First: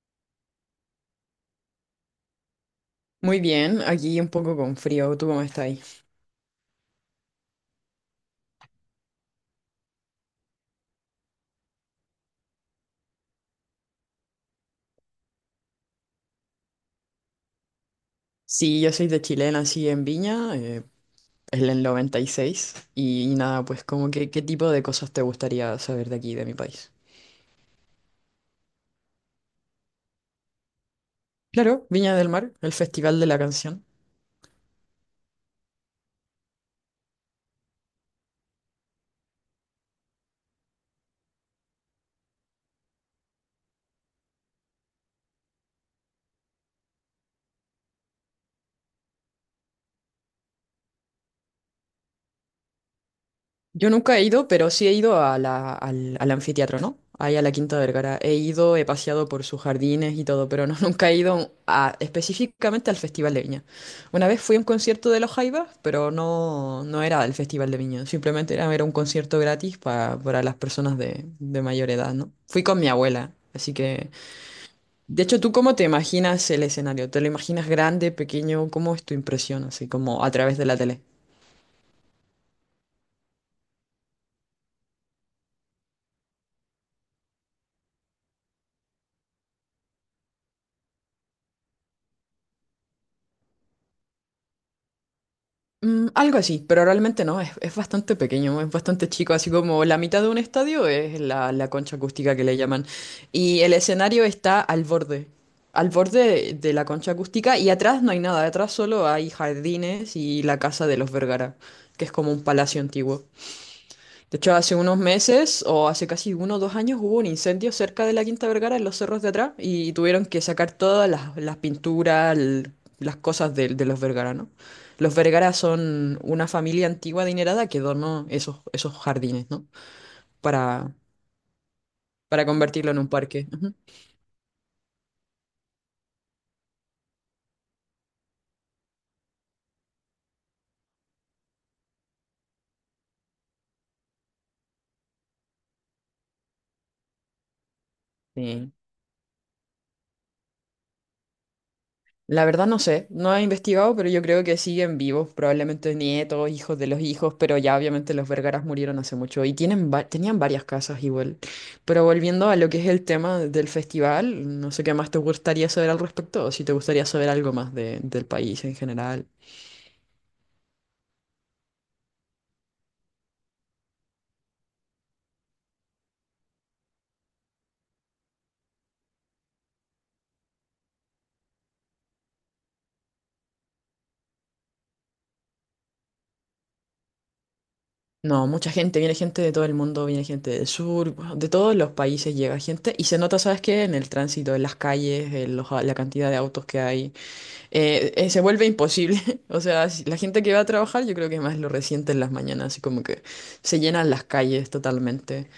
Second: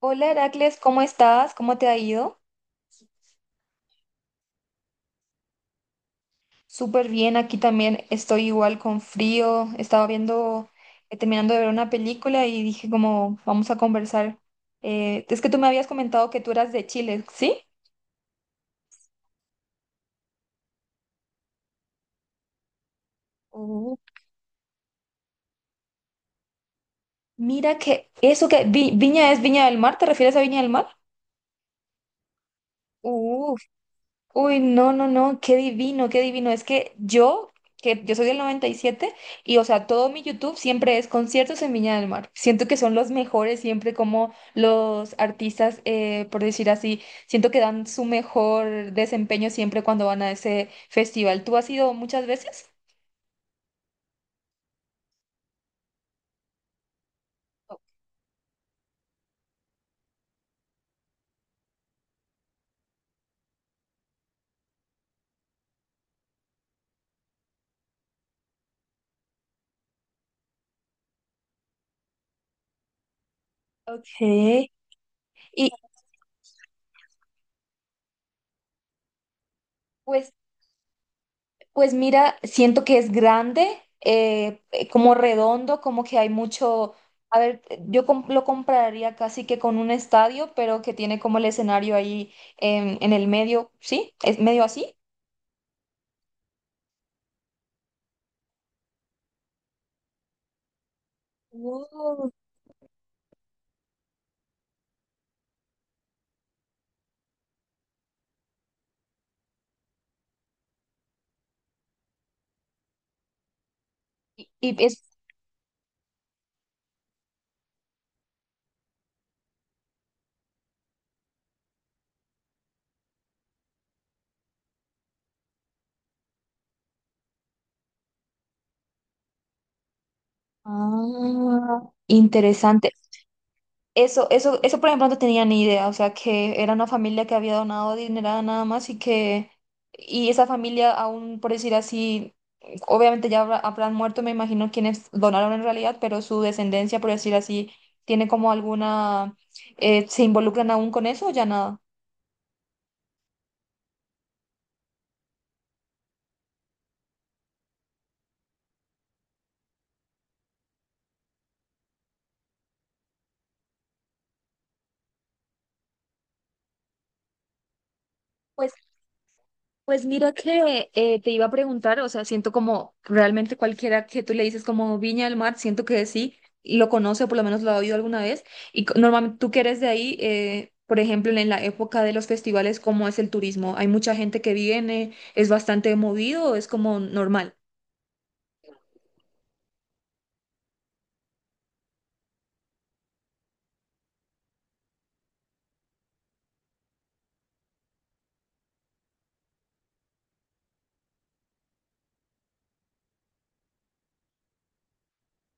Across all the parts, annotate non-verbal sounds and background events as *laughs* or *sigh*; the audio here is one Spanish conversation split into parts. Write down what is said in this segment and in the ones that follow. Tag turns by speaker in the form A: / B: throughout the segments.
A: Hola Heracles, ¿cómo estás? ¿Cómo te ha ido?
B: Muy bien, aquí un poco con frío, ¿tú cómo estáis?
A: Súper bien, aquí también estoy igual con frío. Estaba viendo, terminando de ver una película y dije como, vamos a conversar. Es que tú me habías comentado que tú eras de Chile, ¿sí?
B: Sí, yo soy de Chile, nací en Viña, en el 96, y, seis, y, nada, pues
A: Uh,
B: como que, ¿qué tipo de cosas te gustaría saber de aquí, de mi país?
A: Mira que eso que Viña es Viña del Mar, ¿te refieres a Viña del Mar?
B: Claro, Viña del Mar, el Festival de la
A: Uh,
B: Canción.
A: Uy, no, no, no, qué divino, qué divino. Que yo soy del 97 o sea, todo mi YouTube siempre es conciertos en Viña del Mar. Siento que son los mejores siempre como los artistas, por decir así, siento que dan su mejor desempeño siempre cuando van a ese festival. ¿Tú has ido muchas veces?
B: Yo nunca he ido, pero sí he ido al anfiteatro, ¿no? Ahí a la Quinta Vergara. He ido, he paseado por sus jardines y todo, pero no, *laughs* nunca he ido a- específicamente al Festival de Viña. Una vez fui a un concierto de Los Jaivas, pero no, no era el Festival de Viña, simplemente era, era un concierto gratis para las personas de mayor edad, ¿no? Fui con mi abuela, así que...
A: Ok.
B: De hecho, ¿tú
A: Y
B: cómo te imaginas el escenario? ¿Te lo imaginas grande, pequeño? ¿Cómo es tu impresión, así como a
A: pues
B: través de la tele?
A: Pues mira, siento que es grande, como redondo, como que hay mucho, a ver, lo compraría casi que con un estadio, pero que tiene como el escenario ahí en el medio, ¿sí? Es medio así.
B: Mm, algo así, pero realmente no, es bastante pequeño, es bastante chico, así como la mitad de un estadio es la concha
A: Wow.
B: acústica que le llaman. Y el escenario está al borde de la concha acústica y atrás no hay nada, atrás solo hay jardines y la casa de los Vergara, que es como un palacio antiguo. De hecho, hace
A: Y
B: unos
A: es
B: meses o hace casi 1 o 2 años hubo un incendio cerca de la Quinta Vergara en los cerros de atrás y tuvieron que sacar todas las pinturas, las cosas de los Vergara, ¿no? Los Vergara son una familia antigua adinerada que donó esos jardines, ¿no? Para,
A: ah,
B: para
A: interesante.
B: convertirlo en un parque. Ujú.
A: Eso, por ejemplo, no tenía ni idea, o sea, que era una familia que había donado dinero nada más y esa familia aún, por decir así, obviamente ya habrán muerto, me imagino, quienes donaron en realidad, pero su descendencia, por decir así, tiene como
B: Sí.
A: alguna, ¿se involucran aún con eso o ya nada?
B: La verdad no sé, no he investigado, pero yo creo que siguen vivos, probablemente nietos, hijos de los hijos, pero ya obviamente los Vergaras murieron hace mucho y tienen tenían varias casas igual. Pero volviendo a lo que es el tema del festival, no sé qué más te gustaría saber al respecto o si te gustaría saber algo más de- del país en general.
A: Pues mira que te iba a preguntar, o sea, siento como realmente cualquiera que tú le dices como Viña del Mar, siento que sí, lo conoce, por lo menos lo ha oído alguna vez. Normalmente tú que eres de ahí, por ejemplo, en la época de los festivales, ¿cómo es el turismo? ¿Hay mucha gente que viene? ¿Es bastante movido o es como normal?
B: No, mucha gente, viene gente de todo el mundo, viene gente del sur, bueno, de todos los países llega gente y se nota, ¿sabes qué? En el tránsito, en las calles, en los- la cantidad de autos que hay. Se vuelve imposible. *laughs* O sea, la gente que va a trabajar, yo creo que más lo resiente en las mañanas, así como que se llenan las calles totalmente.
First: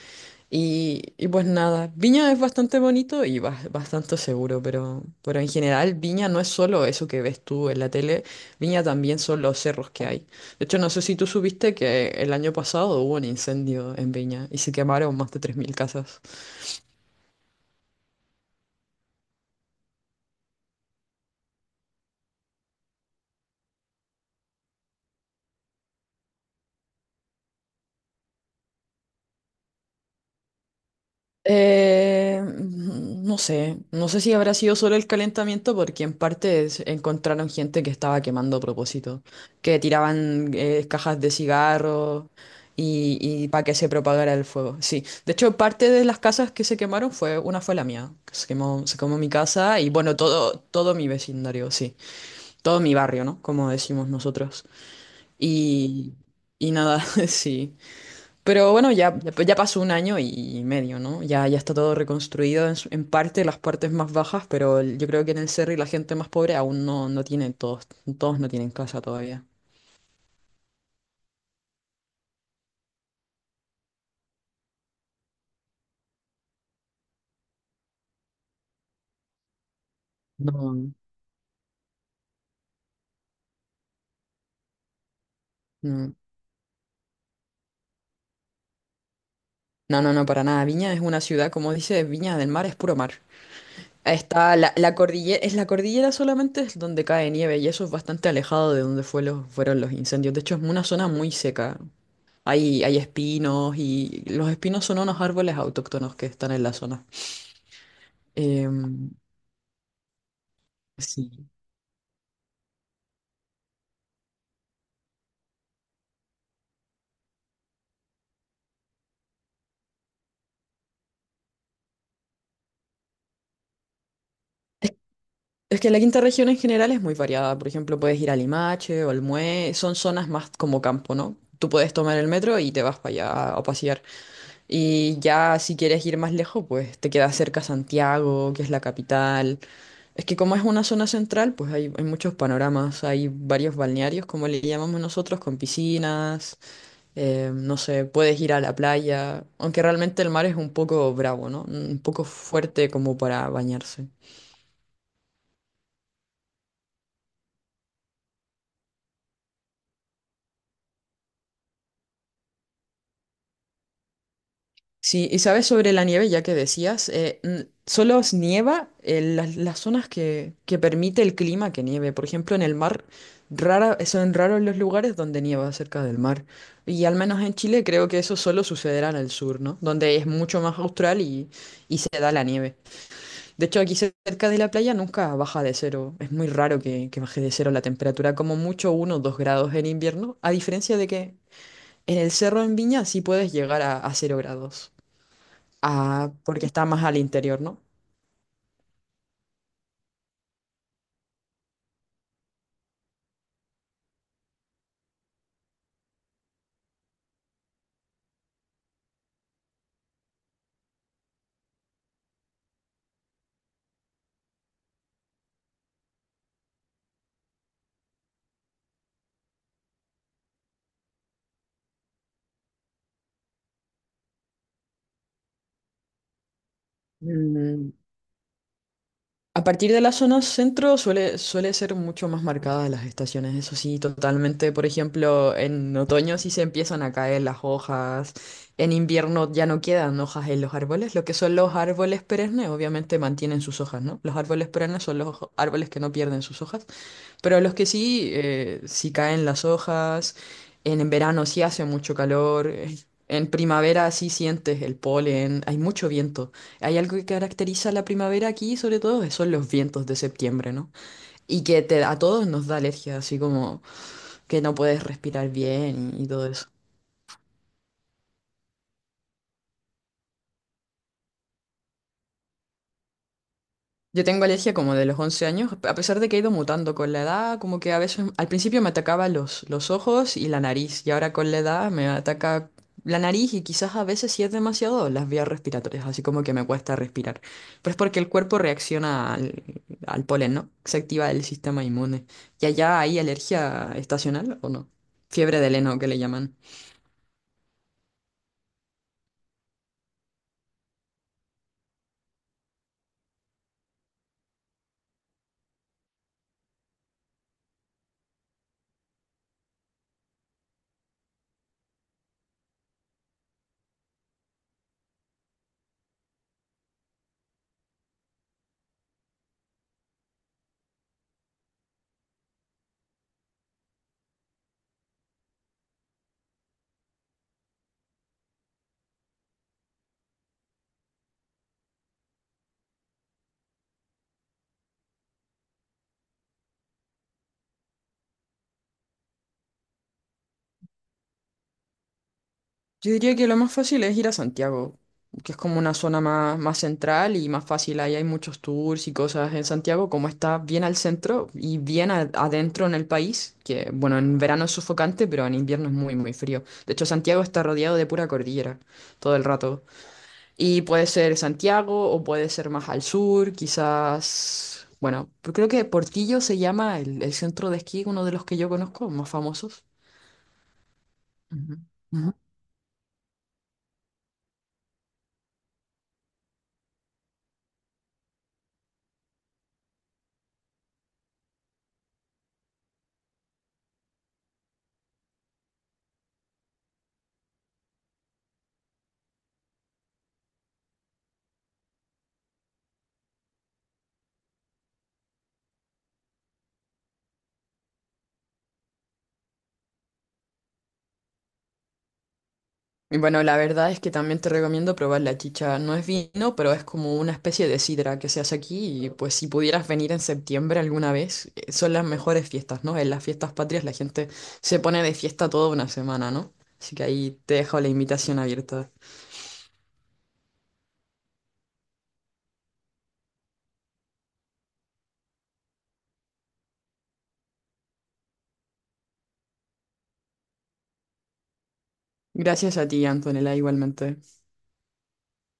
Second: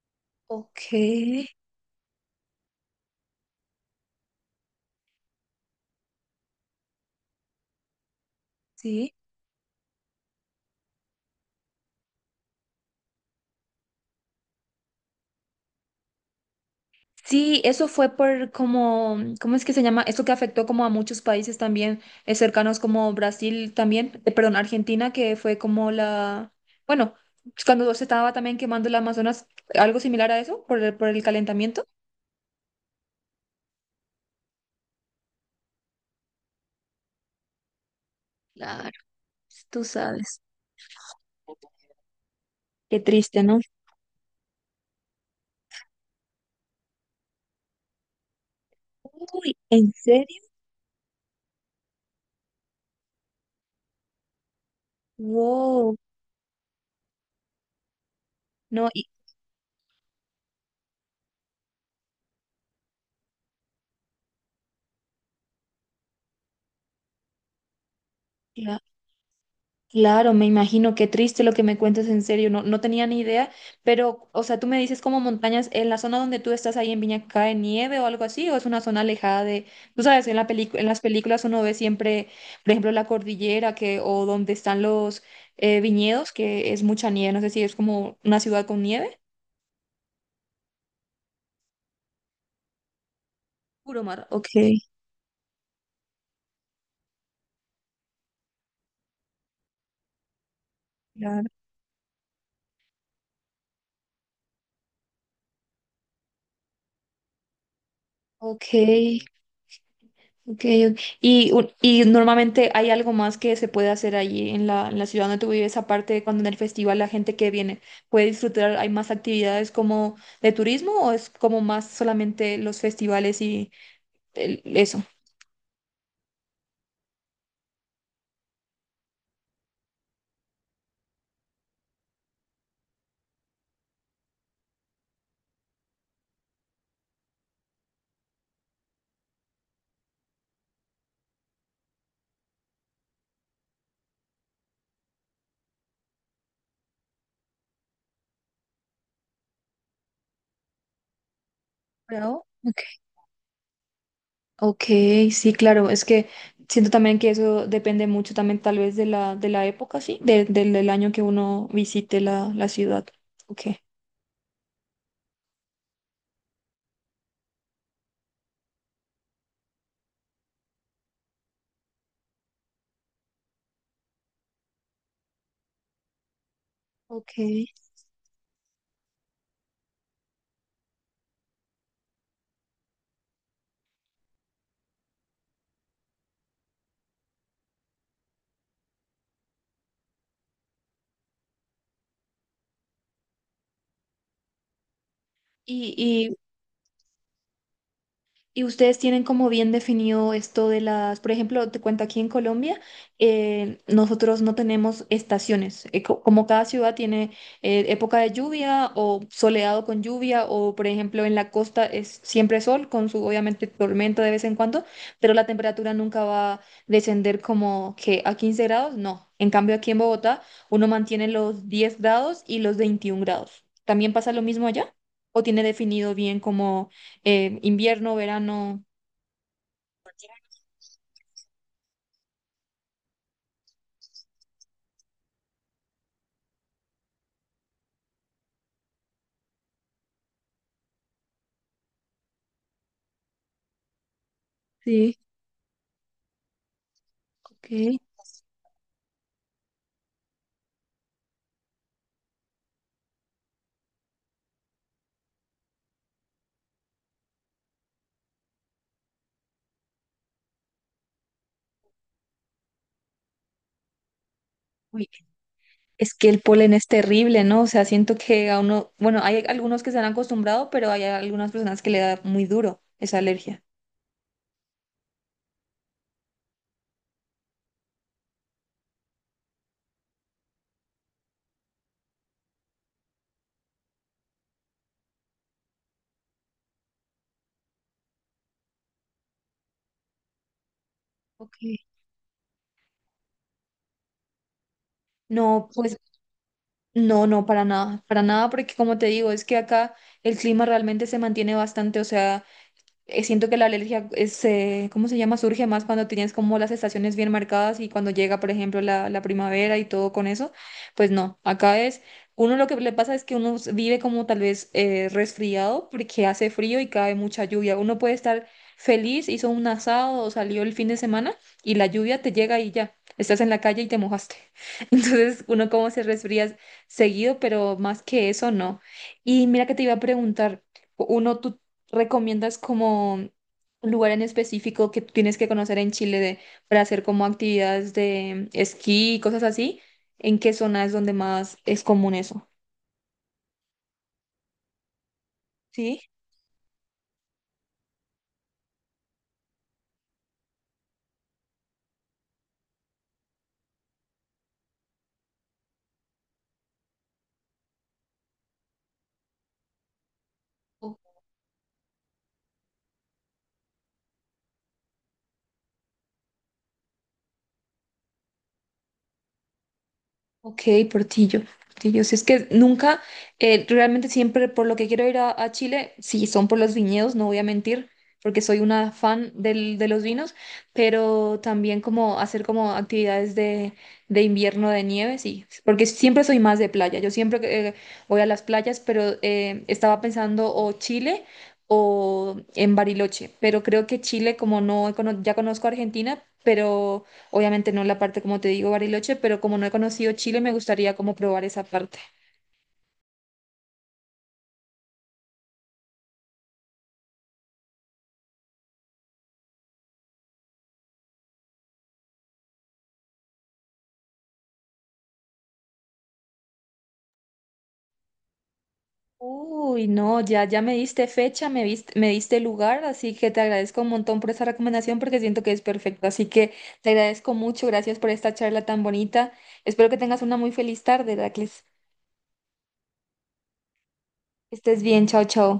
A: Ok,
B: Y pues nada, Viña es bastante bonito y bastante seguro, pero en general Viña no es solo eso que ves tú en la tele, Viña
A: sí.
B: también son los cerros que hay. De hecho, no sé si tú supiste que el año pasado hubo un incendio en Viña y se quemaron más de 3.000 casas.
A: Sí, eso fue por como, ¿cómo es que se llama? Eso que afectó como a muchos países también cercanos como Brasil también, perdón, Argentina, que fue como la, bueno, cuando se estaba también quemando el Amazonas, algo similar a eso, por el calentamiento.
B: No sé, si habrá sido solo el calentamiento porque en parte encontraron gente que estaba quemando a
A: Claro,
B: propósito, que
A: tú sabes.
B: tiraban cajas de cigarros
A: Qué
B: y,
A: triste,
B: y
A: ¿no?
B: para que se propagara el fuego. Sí, de hecho parte de las casas que se quemaron fue, una fue la mía, que se quemó mi
A: Uy,
B: casa y
A: ¿en
B: bueno,
A: serio?
B: todo mi vecindario, sí, todo mi barrio, ¿no? Como decimos nosotros.
A: Wow.
B: Y, y nada, *laughs* sí. Pero
A: No,
B: bueno, ya pasó un año y medio, ¿no? Ya está todo reconstruido en parte, las partes más bajas, pero el- yo creo que en el Cerro y la gente más pobre aún no, no tiene, todos, todos no
A: y,
B: tienen casa todavía.
A: claro, me imagino, qué triste lo que me cuentas en serio, no, no tenía ni idea, pero, o sea, tú me dices como montañas, en la zona donde tú estás ahí en Viña cae nieve o algo así, o es una zona alejada de, tú sabes, en la en
B: No.
A: las películas uno ve siempre, por ejemplo, la cordillera que, o donde están los
B: No,
A: viñedos, que es mucha nieve, no sé si es como una ciudad con nieve.
B: no, no, no, para nada. Viña es una ciudad, como dice, Viña del Mar es puro mar.
A: Puro mar. Ok,
B: Está la cordillera, es la cordillera solamente es donde cae nieve y eso es bastante alejado de donde fue fueron los incendios. De hecho, es una zona muy
A: claro.
B: seca. Hay espinos y los espinos son unos árboles autóctonos que están en la zona.
A: Ok,
B: Em,
A: ok, ok.
B: sí.
A: Y normalmente hay algo más que se puede hacer allí en la ciudad donde tú vives, aparte de cuando en el festival la gente que viene puede disfrutar, hay más actividades como de turismo o es como más solamente los festivales y
B: Es,
A: eso.
B: es que la quinta región en general es muy variada. Por ejemplo, puedes ir a Limache o al Mue. Son zonas más como campo, ¿no? Tú puedes tomar el metro y te vas para allá a pasear. Y ya si quieres ir más lejos, pues te queda cerca Santiago, que es la capital. Es que como es una zona central, pues hay muchos panoramas. Hay varios balnearios, como le llamamos nosotros, con piscinas. Eh, no sé, puedes ir a la playa. Aunque realmente el mar es un poco bravo, ¿no? Un poco
A: Pero, ok,
B: fuerte como para bañarse.
A: ok, sí, claro, es que siento también que eso depende mucho también tal vez de la época, sí, del año que uno visite la, la ciudad. Ok.
B: Sí, y sabes sobre la nieve, ya que decías, solo nieva en las zonas que permite el clima que nieve. Por ejemplo, en el mar, rara, son raros los lugares donde nieva cerca del mar. Y al
A: Ok.
B: menos en Chile creo que eso solo sucederá en el sur, ¿no? Donde es mucho más austral y se da la nieve. De hecho, aquí cerca de la playa nunca baja de cero. Es muy raro que baje de cero la temperatura, como mucho 1 o 2 grados en invierno, a diferencia de que en el cerro en Viña sí puedes llegar a cero grados. Ah,
A: Y,
B: porque está más al interior, ¿no?
A: Y ustedes tienen como bien definido esto de las, por ejemplo, te cuento aquí en Colombia, nosotros no tenemos estaciones, como cada ciudad tiene época de lluvia o soleado con lluvia o por ejemplo en la costa es siempre sol con su obviamente tormenta de vez en cuando, pero la temperatura nunca va a descender como que a 15 grados, no. En cambio aquí en Bogotá uno mantiene los 10 grados y los 21 grados. ¿También pasa lo mismo allá? ¿O tiene definido bien como
B: Mm,
A: invierno, verano?
B: A partir de la zona centro suele ser mucho más marcadas las estaciones, eso sí, totalmente. Por ejemplo, en otoño sí se empiezan a caer las hojas, en invierno ya no quedan hojas en los árboles, lo que son los árboles perennes obviamente mantienen sus hojas, ¿no? Los árboles perennes
A: Sí,
B: son los ojo- árboles que no pierden sus hojas, pero los que
A: ok.
B: sí, sí caen las hojas, en verano sí hace mucho calor, en primavera sí sientes el polen, hay mucho viento. Hay algo que caracteriza la primavera aquí, sobre todo, que son los vientos de septiembre, ¿no? Y que te, a todos nos da alergia, así como que, no puedes
A: Uy,
B: respirar
A: es
B: bien y
A: que el
B: todo eso.
A: polen es terrible, ¿no? O sea, siento que a uno, bueno, hay algunos que se han acostumbrado, pero hay algunas personas que le da muy duro esa alergia.
B: Yo tengo alergia como de los 11 años, a pesar de que he ido mutando con la edad, como que a veces al principio me atacaba los ojos y la nariz, y ahora con la edad me ataca la nariz y quizás a veces si es demasiado las vías respiratorias, así como que me cuesta respirar. Pero es porque el cuerpo reacciona al polen, ¿no? Se activa el
A: Ok.
B: sistema inmune. ¿Y allá hay alergia estacional o no? Fiebre
A: No,
B: de
A: pues
B: heno que le llaman.
A: no, no, para nada, porque como te digo, es que acá el clima realmente se mantiene bastante, o sea... Siento que la alergia es, ¿cómo se llama? Surge más cuando tienes como las estaciones bien marcadas y cuando llega, por ejemplo, la primavera y todo con eso. Pues no, acá es, uno lo que le pasa es que vive como tal vez resfriado porque hace frío y cae mucha lluvia. Uno puede estar feliz, hizo un asado o salió el fin de semana y la lluvia te llega y ya, estás en la calle y te mojaste. *laughs* Entonces uno como se resfría seguido, pero más que eso no. Y mira que te iba a preguntar. Uno, tú ¿Recomiendas como un lugar en específico que tienes que conocer en Chile para hacer como actividades de esquí y cosas así? ¿En qué zona es donde más es común eso?
B: Yo diría que lo más fácil es ir a Santiago, que es como una
A: Sí.
B: zona más, más central y más fácil. Ahí hay muchos tours y cosas en Santiago, como está bien al centro y bien adentro en el país, que bueno, en verano es sofocante, pero en invierno es muy, muy frío. De hecho, Santiago está rodeado de pura cordillera todo el rato. Y puede ser Santiago o puede ser más al sur, quizás, bueno, pero creo que Portillo se llama el centro de esquí, uno de los que yo conozco, más famosos.
A: Ok, Portillo, Portillo. Si es
B: Ujú.
A: que nunca, realmente siempre por lo que quiero ir a Chile, sí, son por los viñedos, no voy a mentir, porque soy una fan de los vinos, pero también como hacer como actividades de invierno de nieve, sí, porque siempre soy más de playa. Yo siempre eh, voy a las playas, pero estaba pensando o Chile o en Bariloche, pero creo que Chile, como no, ya conozco Argentina, pero obviamente no la parte, como te digo, Bariloche, pero como no he conocido Chile, me gustaría como probar esa parte.
B: Y bueno, la verdad es que también te recomiendo probar la chicha. No es vino, pero es como una especie de sidra que se hace aquí y pues si pudieras venir en septiembre alguna vez, son las mejores fiestas, ¿no? En las fiestas patrias la gente se pone de fiesta toda una semana, ¿no? Así que ahí te dejo la invitación abierta.
A: Uy, no, ya, ya me diste fecha, me diste lugar, así que te agradezco un montón por esa recomendación porque siento que es perfecto. Así que te agradezco mucho, gracias por esta charla tan bonita. Espero que tengas una muy feliz tarde, Heracles.
B: Gracias a ti, Antonella, igualmente.
A: Que estés bien, chao, chao.